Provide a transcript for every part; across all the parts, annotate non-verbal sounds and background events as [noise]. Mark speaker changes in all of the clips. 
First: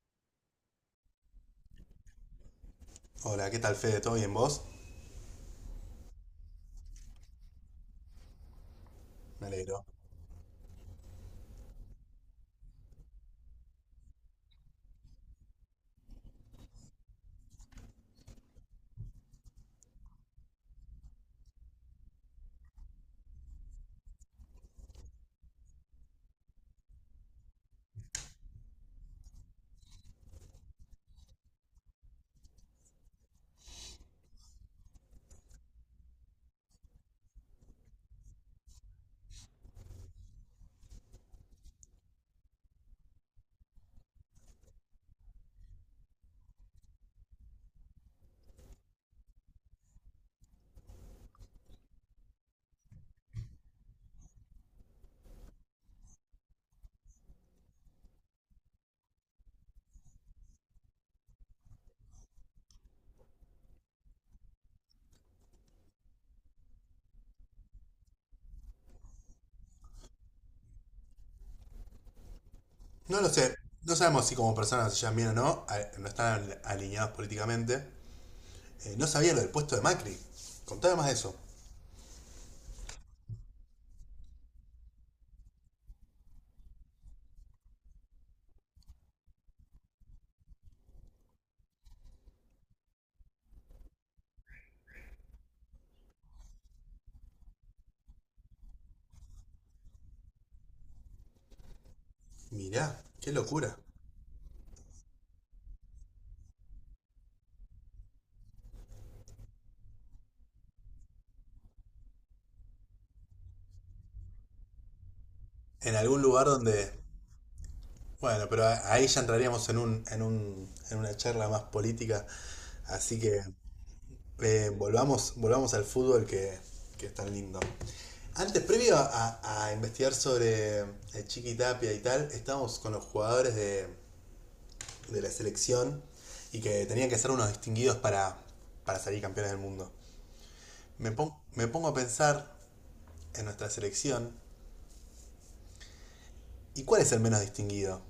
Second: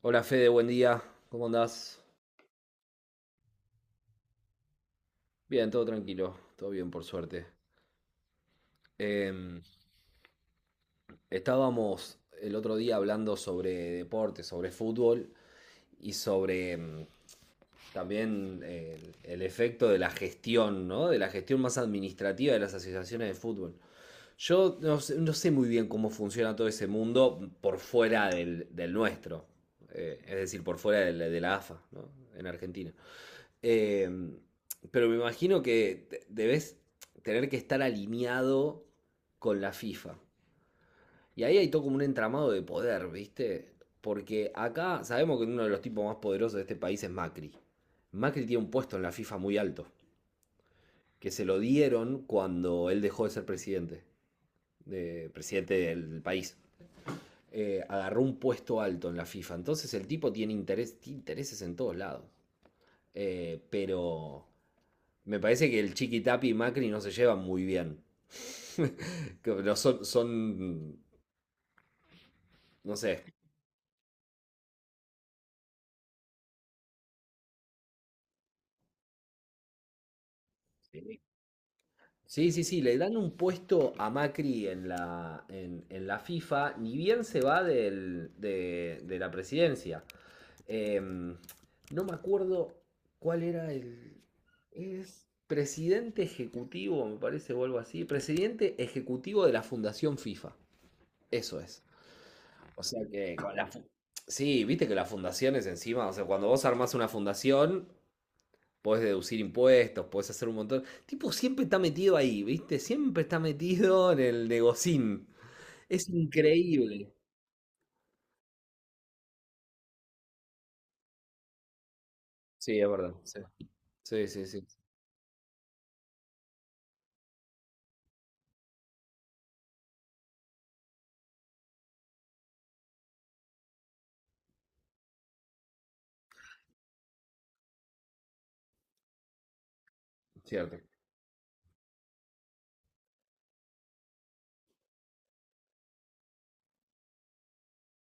Speaker 1: Hola Fede, buen día. ¿Cómo andás?
Speaker 2: Hola, ¿qué tal Fede? ¿Todo bien vos?
Speaker 1: Bien, todo tranquilo, todo bien por suerte.
Speaker 2: Me
Speaker 1: Em,
Speaker 2: alegro.
Speaker 1: Estábamos el otro día hablando sobre deporte, sobre fútbol y sobre también el efecto de la gestión, ¿no? De la gestión más administrativa de las asociaciones de fútbol. Yo no sé muy bien cómo funciona todo ese mundo por fuera del nuestro, es decir, por fuera de la AFA, ¿no? En Argentina. Eh, pero me imagino que debes tener que estar alineado con la FIFA. Y ahí hay todo como un entramado de poder, ¿viste? Porque acá sabemos que uno de los tipos más poderosos de este país es Macri. Macri tiene un puesto en la FIFA muy alto, que se lo dieron cuando él dejó de ser presidente, presidente del país. Agarró un puesto alto en la FIFA. Entonces el tipo tiene interés, tiene intereses en todos lados. Eh, pero Me parece que el Chiqui Tapi y Macri no se llevan muy bien. Que no son. No
Speaker 2: No
Speaker 1: sé.
Speaker 2: lo sé, no sabemos si como personas se llevan bien o no, no están alineados políticamente. No sabía lo del puesto de Macri. Contame más de eso.
Speaker 1: Sí, sí, sí, le dan un puesto a Macri en la FIFA, ni bien se va de la presidencia. Em, no me acuerdo cuál era el. Es presidente ejecutivo, me parece, o algo así. Presidente ejecutivo de la Fundación FIFA. Eso es. O sea
Speaker 2: Mirá, qué
Speaker 1: que con la
Speaker 2: locura.
Speaker 1: sí, viste que las fundaciones encima, o sea, cuando vos armás una fundación, podés deducir impuestos, podés hacer un montón. Tipo, siempre está metido ahí, ¿viste? Siempre está metido en el negocín.
Speaker 2: En
Speaker 1: Es
Speaker 2: algún lugar donde...
Speaker 1: increíble.
Speaker 2: Bueno, pero ahí ya entraríamos en un, en una charla más política.
Speaker 1: Sí, es verdad.
Speaker 2: Así que
Speaker 1: Sí, sí, sí, sí,
Speaker 2: volvamos al fútbol que es tan lindo. Antes, previo a investigar sobre Chiqui Tapia y tal, estábamos con los jugadores de la selección y que tenían que ser unos distinguidos para salir campeones del mundo.
Speaker 1: cierto.
Speaker 2: Me pongo a pensar en nuestra selección y cuál es el menos distinguido.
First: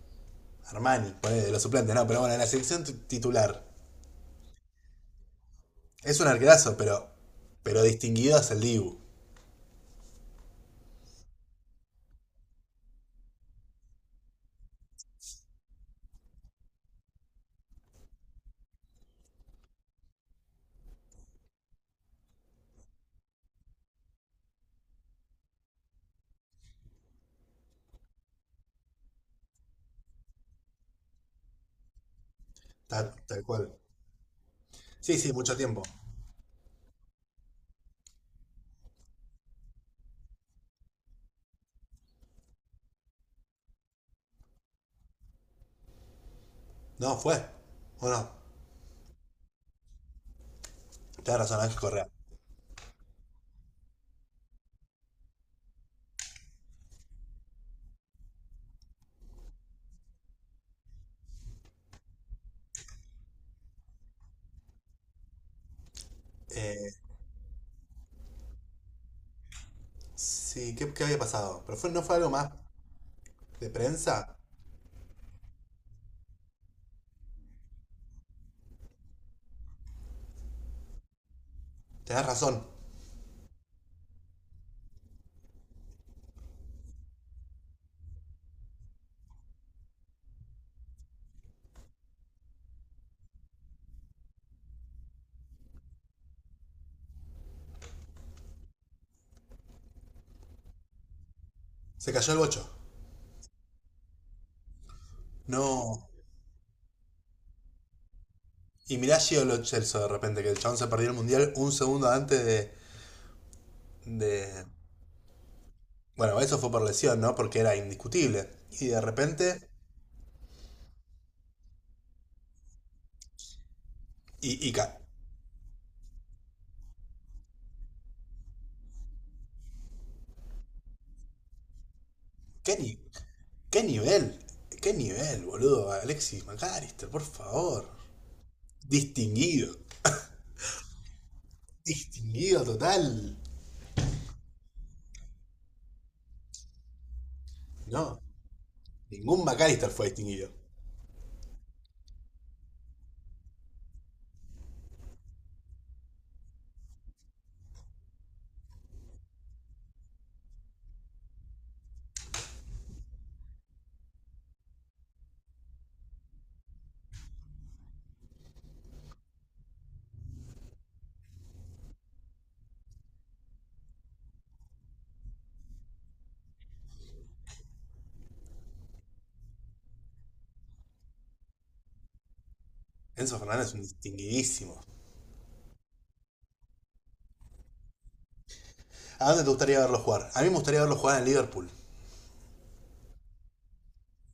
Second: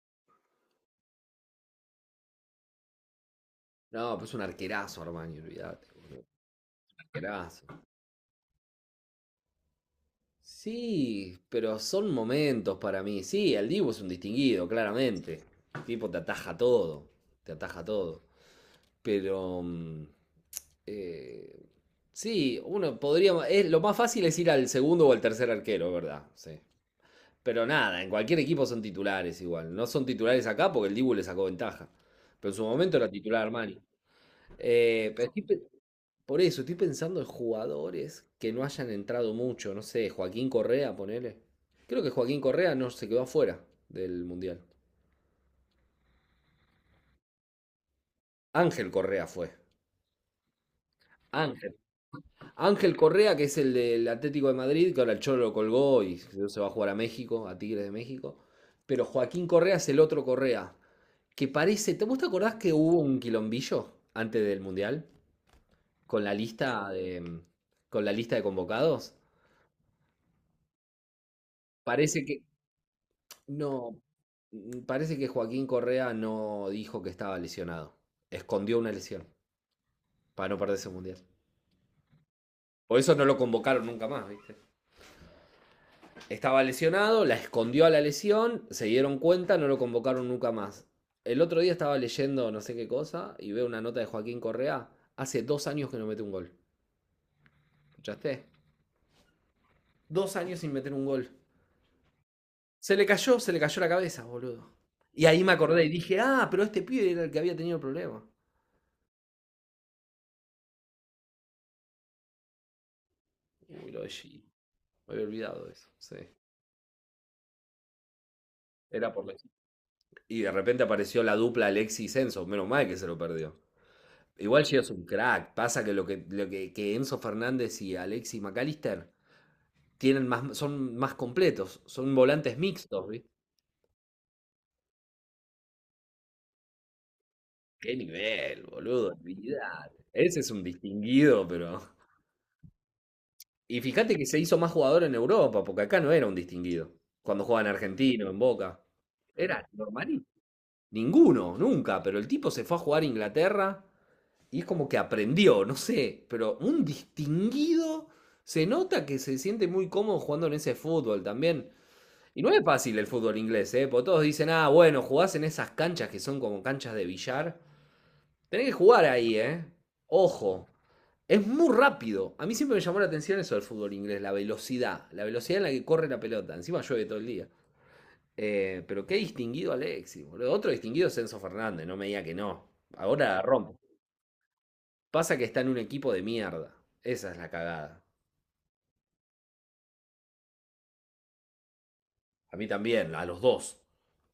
Speaker 2: Armani, ponele, de los suplentes, no, pero bueno, en la selección titular.
Speaker 1: No, pues un arquerazo, Armani, olvídate. Un
Speaker 2: Es un arquerazo,
Speaker 1: arquerazo.
Speaker 2: pero distinguido es el Dibu.
Speaker 1: Sí, pero son momentos para mí. Sí, el Divo es un distinguido, claramente. El tipo te ataja todo, te ataja todo. Pero Eh, sí, uno podría. Lo más fácil es ir al segundo o al tercer arquero, ¿verdad? Sí. Pero nada, en cualquier equipo son titulares igual. No son titulares acá porque el Dibu le sacó ventaja. Pero en su momento era
Speaker 2: Tal,
Speaker 1: titular
Speaker 2: tal cual.
Speaker 1: Armani. Eh,
Speaker 2: Sí,
Speaker 1: pero
Speaker 2: sí,
Speaker 1: estoy
Speaker 2: mucho
Speaker 1: pe-
Speaker 2: tiempo.
Speaker 1: por eso, estoy pensando en jugadores que no hayan entrado mucho. No sé, Joaquín Correa, ponele. Creo que Joaquín Correa no se quedó afuera del Mundial.
Speaker 2: No, fue. Bueno,
Speaker 1: Ángel Correa fue.
Speaker 2: tenés razón,
Speaker 1: Ángel.
Speaker 2: Ángel Correa.
Speaker 1: Ángel Correa, que es el del Atlético de Madrid, que ahora el Cholo lo colgó y se va a jugar a México, a Tigres de México. Pero Joaquín Correa es el otro Correa, que parece. ¿Vos te acordás que hubo un quilombillo antes del Mundial? Con la lista
Speaker 2: Eh,
Speaker 1: de. Con la lista de convocados.
Speaker 2: sí, ¿qué, qué había pasado? ¿Pero fue, no fue
Speaker 1: Parece
Speaker 2: algo
Speaker 1: que.
Speaker 2: más de
Speaker 1: No.
Speaker 2: prensa?
Speaker 1: Parece que Joaquín Correa no dijo que estaba lesionado. Escondió una lesión para no perderse el Mundial.
Speaker 2: Tenés razón.
Speaker 1: Por eso no lo convocaron nunca más, ¿viste? Estaba lesionado, la escondió a la lesión, se dieron cuenta, no lo convocaron nunca más. El otro día estaba leyendo no sé qué cosa y veo una nota de Joaquín Correa. Hace dos años que no mete un gol. ¿Escuchaste? Dos años sin meter un gol.
Speaker 2: Se cayó el bocho.
Speaker 1: Se le cayó la cabeza, boludo. Y ahí me acordé y
Speaker 2: No.
Speaker 1: dije, ah, pero este pibe era el que había tenido el problema.
Speaker 2: Y mirá Gio Lo Celso de repente, que el chabón se perdió el mundial un segundo antes de,
Speaker 1: Uy, lo de Gio.
Speaker 2: de-
Speaker 1: Me había olvidado de eso. Sí.
Speaker 2: Bueno, eso fue por lesión, ¿no? Porque era indiscutible. Y de
Speaker 1: Era por la.
Speaker 2: repente.
Speaker 1: Y de repente apareció la dupla Alexis y Enzo. Menos mal que se lo perdió. Igual
Speaker 2: Y, y
Speaker 1: Gio es
Speaker 2: ca-
Speaker 1: un crack. Pasa que Enzo Fernández y Alexis Mac Allister tienen más, son más completos, son volantes
Speaker 2: ¿Qué,
Speaker 1: mixtos, ¿viste?
Speaker 2: ¿Qué nivel? ¿Qué nivel, boludo? Alexis McAllister, por favor.
Speaker 1: Qué nivel, boludo,
Speaker 2: Distinguido.
Speaker 1: olvidate. Ese es un distinguido, pero.
Speaker 2: Distinguido total.
Speaker 1: Y fíjate que se hizo más jugador en Europa, porque acá no era un distinguido. Cuando jugaba en
Speaker 2: No,
Speaker 1: Argentino, en Boca.
Speaker 2: ningún
Speaker 1: Era
Speaker 2: McAllister fue
Speaker 1: normalito.
Speaker 2: distinguido.
Speaker 1: Ninguno, nunca, pero el tipo se fue a jugar a Inglaterra y es como que aprendió, no sé, pero un distinguido se nota que se siente muy cómodo jugando en ese fútbol también. Y no es fácil el fútbol inglés, ¿eh? Porque todos dicen, ah, bueno, jugás en esas canchas que son como canchas de billar. Tenés que jugar ahí, ¿eh? Ojo, es muy rápido. A mí siempre me llamó la atención eso del fútbol inglés, la velocidad en la que corre la pelota. Encima llueve todo el día. Pero qué distinguido Alexis, boludo. Otro distinguido es Enzo Fernández, no me diga que no.
Speaker 2: Enzo
Speaker 1: Ahora
Speaker 2: Fernández es
Speaker 1: rompe.
Speaker 2: un distinguidísimo.
Speaker 1: Pasa que está en un equipo de mierda. Esa es la cagada.
Speaker 2: ¿A dónde te gustaría verlo jugar? A mí me gustaría verlo jugar en Liverpool.
Speaker 1: A mí también, a los dos.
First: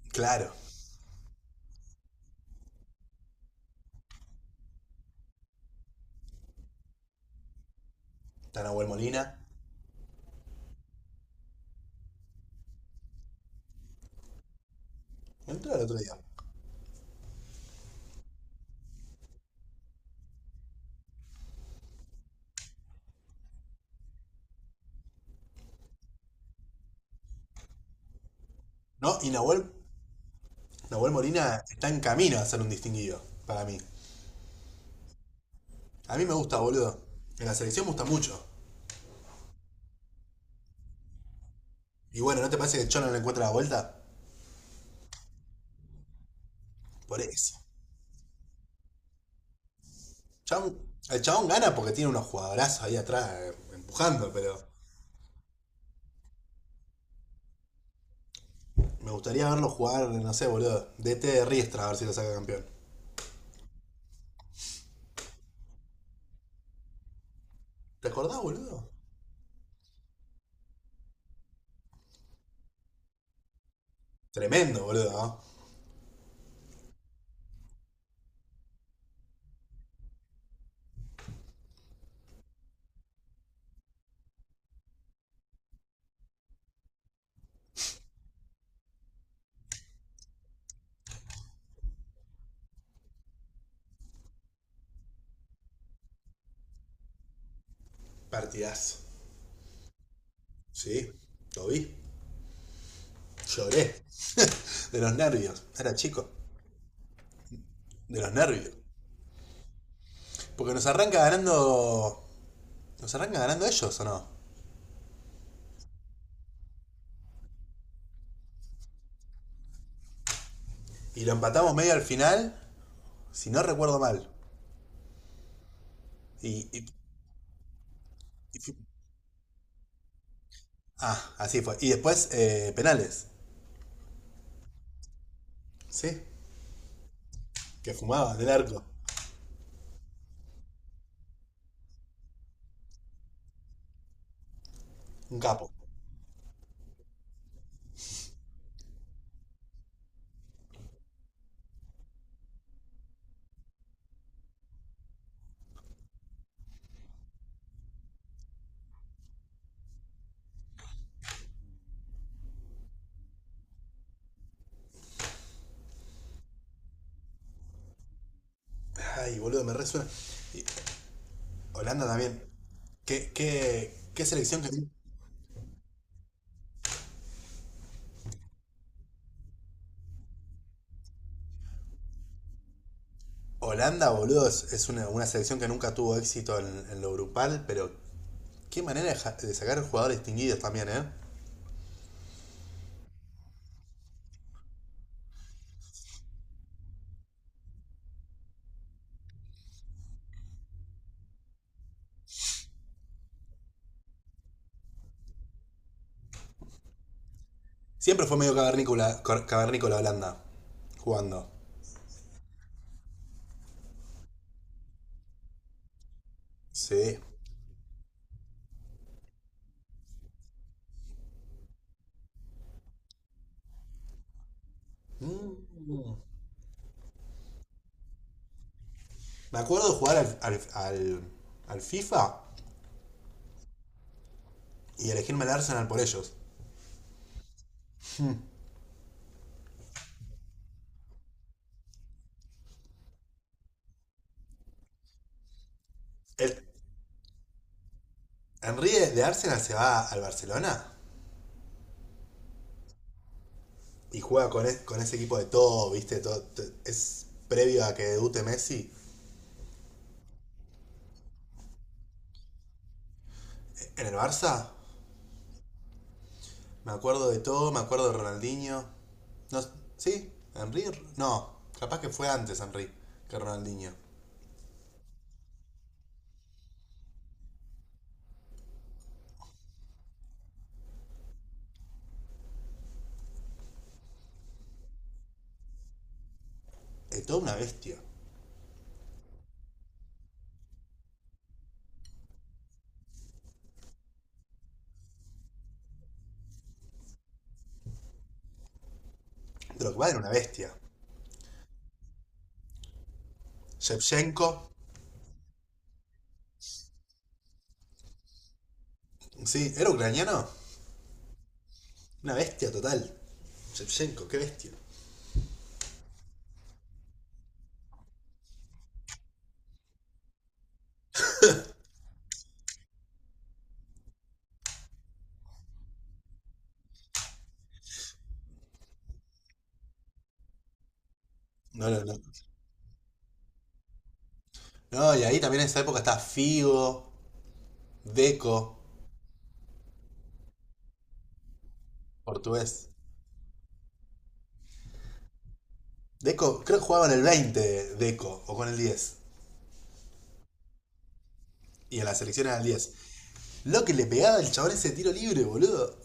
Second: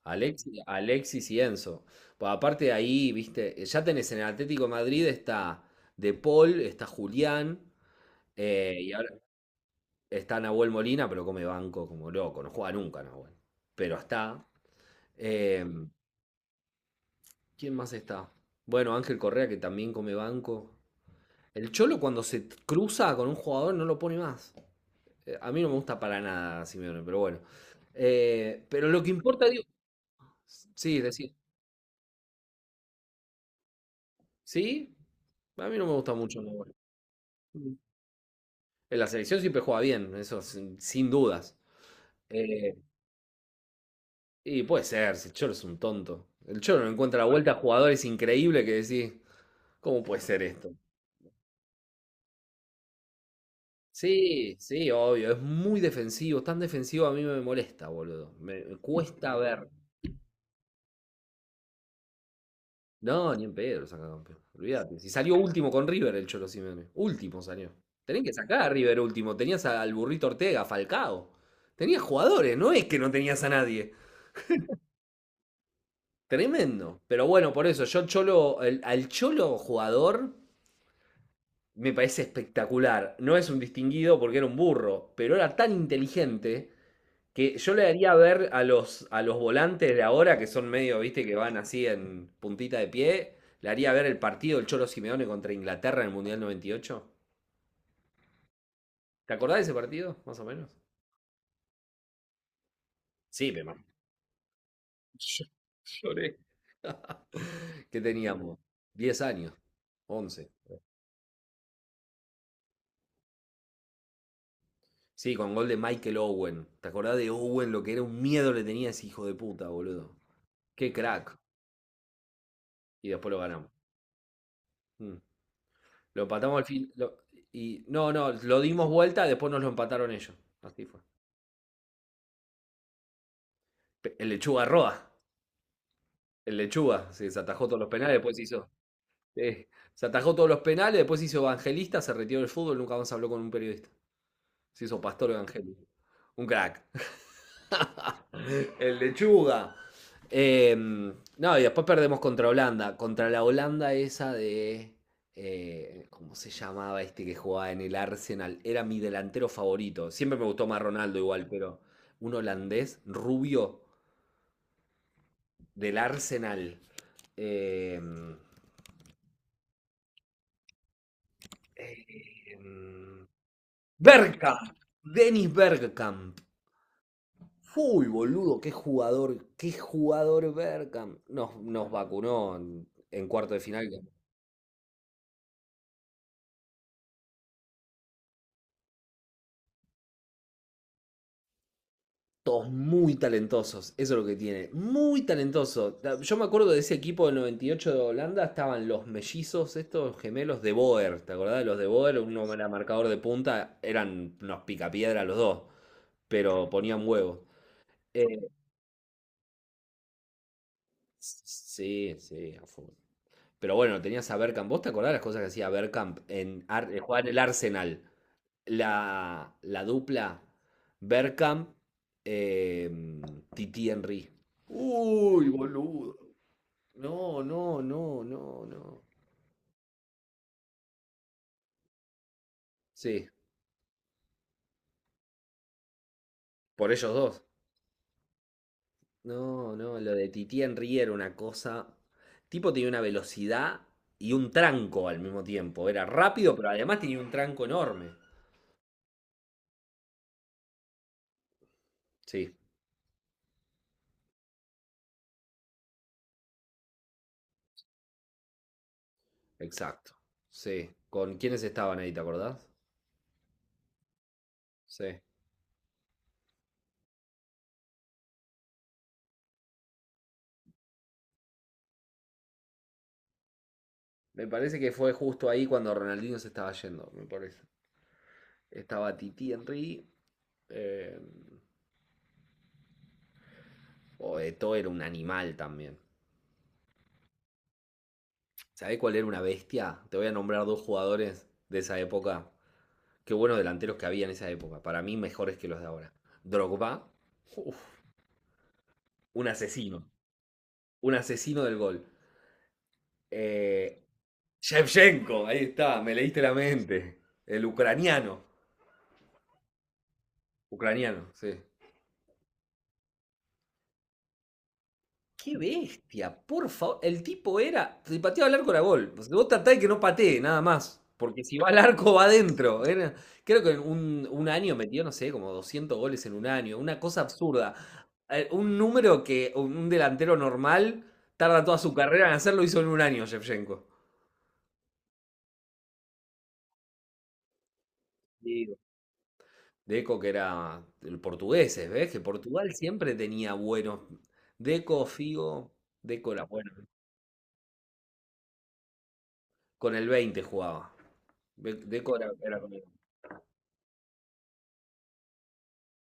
Speaker 2: Claro.
Speaker 1: A Alexis y Enzo. Pues aparte de ahí, viste, ya tenés en el Atlético de Madrid está De Paul, está Julián,
Speaker 2: Está Nahuel
Speaker 1: y ahora
Speaker 2: Molina.
Speaker 1: está Nahuel Molina, pero come banco como loco, no juega nunca Nahuel. Pero está. Eh,
Speaker 2: Entró el otro día.
Speaker 1: ¿Quién más está? Bueno, Ángel Correa que también come banco. El Cholo cuando se cruza con un jugador no lo pone más. A mí no me gusta para nada Simeone, pero bueno. Pero lo que
Speaker 2: No, y
Speaker 1: importa, digo,
Speaker 2: Nahuel
Speaker 1: sí, es
Speaker 2: Nahuel
Speaker 1: decir,
Speaker 2: Molina está en camino a ser un distinguido, para mí.
Speaker 1: sí, a mí no me gusta
Speaker 2: A mí me
Speaker 1: mucho
Speaker 2: gusta,
Speaker 1: Nahuel.
Speaker 2: boludo. En la
Speaker 1: En
Speaker 2: selección me gusta mucho.
Speaker 1: la selección siempre juega bien, eso sin dudas.
Speaker 2: Y bueno, ¿no te
Speaker 1: Eh,
Speaker 2: parece que el Chon no le encuentra la vuelta?
Speaker 1: y puede ser, si el Cholo es un tonto. El Cholo no encuentra
Speaker 2: Por
Speaker 1: la vuelta a
Speaker 2: eso.
Speaker 1: jugadores increíbles que decís, ¿cómo puede ser esto?
Speaker 2: Chabón- el chabón gana porque tiene unos jugadorazos ahí atrás empujando,
Speaker 1: Sí,
Speaker 2: pero
Speaker 1: sí, obvio, es muy defensivo, tan defensivo a mí me molesta, boludo. Me
Speaker 2: me
Speaker 1: cuesta
Speaker 2: gustaría
Speaker 1: ver.
Speaker 2: verlo jugar, no sé, boludo. DT de Riestra, a ver si lo saca campeón.
Speaker 1: No, ni en pedo lo saca campeón. Olvídate. Si salió último con River el Cholo Simeone. Último salió.
Speaker 2: ¿Te
Speaker 1: Tenés que
Speaker 2: acordás,
Speaker 1: sacar a
Speaker 2: boludo?
Speaker 1: River último. Tenías al burrito Ortega, Falcao. Tenías jugadores, no es que no tenías a nadie.
Speaker 2: Tremendo, boludo, ¿no?
Speaker 1: Tremendo. Pero bueno, por eso, yo Cholo, al Cholo jugador me parece espectacular. No es un distinguido porque era un burro, pero era tan inteligente que yo le daría a ver a los volantes de ahora, que son medio, viste, que van así en puntita de pie. Le haría ver el partido del Cholo Simeone contra Inglaterra en el Mundial 98.
Speaker 2: Partidazo.
Speaker 1: ¿Te acordás de ese partido, más o menos?
Speaker 2: Sí, lo vi.
Speaker 1: Sí,
Speaker 2: Lloré. De los
Speaker 1: yo-
Speaker 2: nervios. Era chico.
Speaker 1: lloré. ¿Qué
Speaker 2: De los
Speaker 1: teníamos?
Speaker 2: nervios.
Speaker 1: 10 años, 11.
Speaker 2: Porque nos arranca ganando. ¿Nos arranca ganando ellos o no?
Speaker 1: Sí, con gol de Michael Owen. ¿Te acordás de Owen? Lo que era un miedo le tenía a ese hijo de puta, boludo. Qué
Speaker 2: Y lo
Speaker 1: crack.
Speaker 2: empatamos medio al final,
Speaker 1: Y después lo
Speaker 2: si no
Speaker 1: ganamos.
Speaker 2: recuerdo mal.
Speaker 1: Mm. Lo empatamos al
Speaker 2: Y, y-
Speaker 1: fin. Y no, no, lo
Speaker 2: y
Speaker 1: dimos vuelta, después nos lo empataron ellos. Así fue.
Speaker 2: ah, así fue. Y después penales.
Speaker 1: El lechuga Roa.
Speaker 2: Sí,
Speaker 1: El lechuga. Sí, se atajó todos los
Speaker 2: que
Speaker 1: penales,
Speaker 2: fumaba
Speaker 1: después
Speaker 2: del
Speaker 1: hizo.
Speaker 2: arco.
Speaker 1: Sí, se atajó todos los penales, después hizo evangelista, se retiró del fútbol, nunca más habló con un periodista. Se hizo pastor
Speaker 2: Un capo.
Speaker 1: evangélico. Un crack. [laughs] El lechuga. No, y después perdemos contra Holanda. Contra la Holanda esa de. ¿Cómo se llamaba este que jugaba en el Arsenal? Era mi delantero favorito. Siempre me gustó más Ronaldo igual, pero un holandés rubio del Arsenal. Em,
Speaker 2: Ay, boludo, me resuena. Y Holanda
Speaker 1: Em,
Speaker 2: también. ¿Qué, qué, qué selección que...
Speaker 1: Bergkamp,
Speaker 2: tiene?
Speaker 1: Dennis Bergkamp. Uy, boludo, qué jugador Bergkamp. Nos, nos vacunó en, cuarto de final.
Speaker 2: Holanda, boludo, es una selección que nunca tuvo éxito en lo grupal, pero qué manera de, de sacar jugadores distinguidos también, ¿eh?
Speaker 1: Todos muy talentosos, eso es lo que tiene. Muy talentoso. Yo me acuerdo de ese equipo del 98 de Holanda, estaban los mellizos, estos gemelos de Boer. ¿Te acordás de los de Boer? Uno era marcador de punta, eran unos picapiedra los dos, pero ponían huevos. Eh,
Speaker 2: Siempre fue medio cavernícola, cavernícola Holanda, jugando.
Speaker 1: sí, sí, a full. Pero bueno, tenías a Bergkamp. ¿Vos te acordás las cosas que hacía Bergkamp en,
Speaker 2: Sí.
Speaker 1: jugaba en el Arsenal? La dupla Bergkamp, eh, Titi Henry. Uy,
Speaker 2: Mm.
Speaker 1: boludo. No, no, no, no, no.
Speaker 2: Me acuerdo jugar al, al FIFA
Speaker 1: Sí,
Speaker 2: y elegirme al Arsenal por ellos.
Speaker 1: por ellos dos. No, no, lo de Titi Henry era una cosa. Tipo tenía una velocidad y un tranco al mismo tiempo. Era
Speaker 2: El,
Speaker 1: rápido, pero además tenía un tranco enorme.
Speaker 2: Henry de, Arsenal se va al Barcelona
Speaker 1: Sí,
Speaker 2: y juega con, con ese equipo de todo, ¿viste? Todo, es previo a que debute Messi.
Speaker 1: exacto. Sí. ¿Con quiénes estaban ahí, te acordás?
Speaker 2: En el Barça,
Speaker 1: Sí.
Speaker 2: me acuerdo de todo, me acuerdo de Ronaldinho. No, ¿sí? ¿Henry? No, capaz que fue antes Henry que Ronaldinho.
Speaker 1: Me parece que fue justo ahí cuando Ronaldinho se estaba yendo, me parece. Estaba Titi Henry. Eh, o Eto'o era un animal también.
Speaker 2: De todo una bestia.
Speaker 1: ¿Sabés cuál era una bestia? Te voy a nombrar dos jugadores de esa época. Qué buenos delanteros que había en esa época. Para mí, mejores que los de ahora. Drogba, uf, un asesino.
Speaker 2: Drogba era una bestia.
Speaker 1: Un asesino del gol. Eh,
Speaker 2: Shevchenko,
Speaker 1: Shevchenko, ahí está, me leíste la mente. El ucraniano.
Speaker 2: sí, ¿era ucraniano?
Speaker 1: Ucraniano, sí.
Speaker 2: Una bestia total. Shevchenko, qué bestia.
Speaker 1: Qué bestia, por favor. El tipo era. Si pateaba al arco era gol. O sea, vos tratá de que no patee, nada más. Porque si va al arco, va adentro. Era, creo que en un año metió, no sé, como 200 goles en un año. Una cosa absurda. Un número que un delantero normal tarda toda
Speaker 2: No,
Speaker 1: su
Speaker 2: no, no.
Speaker 1: carrera en hacerlo, hizo en un año Shevchenko.
Speaker 2: No, y ahí también en esa época está Figo,
Speaker 1: Digo,
Speaker 2: Deco,
Speaker 1: Deco, que era el portugués, ¿ves? Que Portugal
Speaker 2: portugués.
Speaker 1: siempre tenía buenos. Deco, Figo, Deco era
Speaker 2: Deco,
Speaker 1: bueno.
Speaker 2: creo que jugaba en el 20, Deco, o con el diez.
Speaker 1: Con el 20 jugaba.
Speaker 2: Y en la
Speaker 1: Deco era,
Speaker 2: selección era
Speaker 1: era
Speaker 2: el
Speaker 1: con el.
Speaker 2: 10. Lo que le pegaba el chabón ese tiro libre, boludo.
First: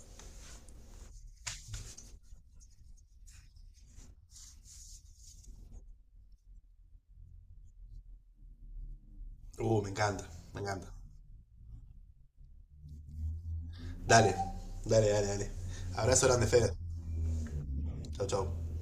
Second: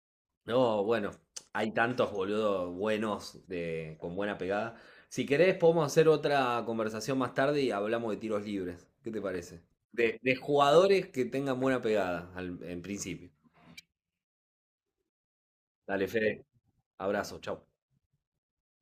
Speaker 1: No, bueno, hay tantos boludos buenos de, con buena pegada. Si querés, podemos hacer otra conversación más tarde y hablamos de tiros libres. ¿Qué te parece?
Speaker 2: Me encanta,
Speaker 1: De
Speaker 2: me encanta.
Speaker 1: jugadores que tengan buena pegada en principio.
Speaker 2: Dale, dale, dale, dale.
Speaker 1: Dale,
Speaker 2: Abrazo
Speaker 1: Fede.
Speaker 2: grande, Fede.
Speaker 1: Abrazo, chau.
Speaker 2: Chau, chau.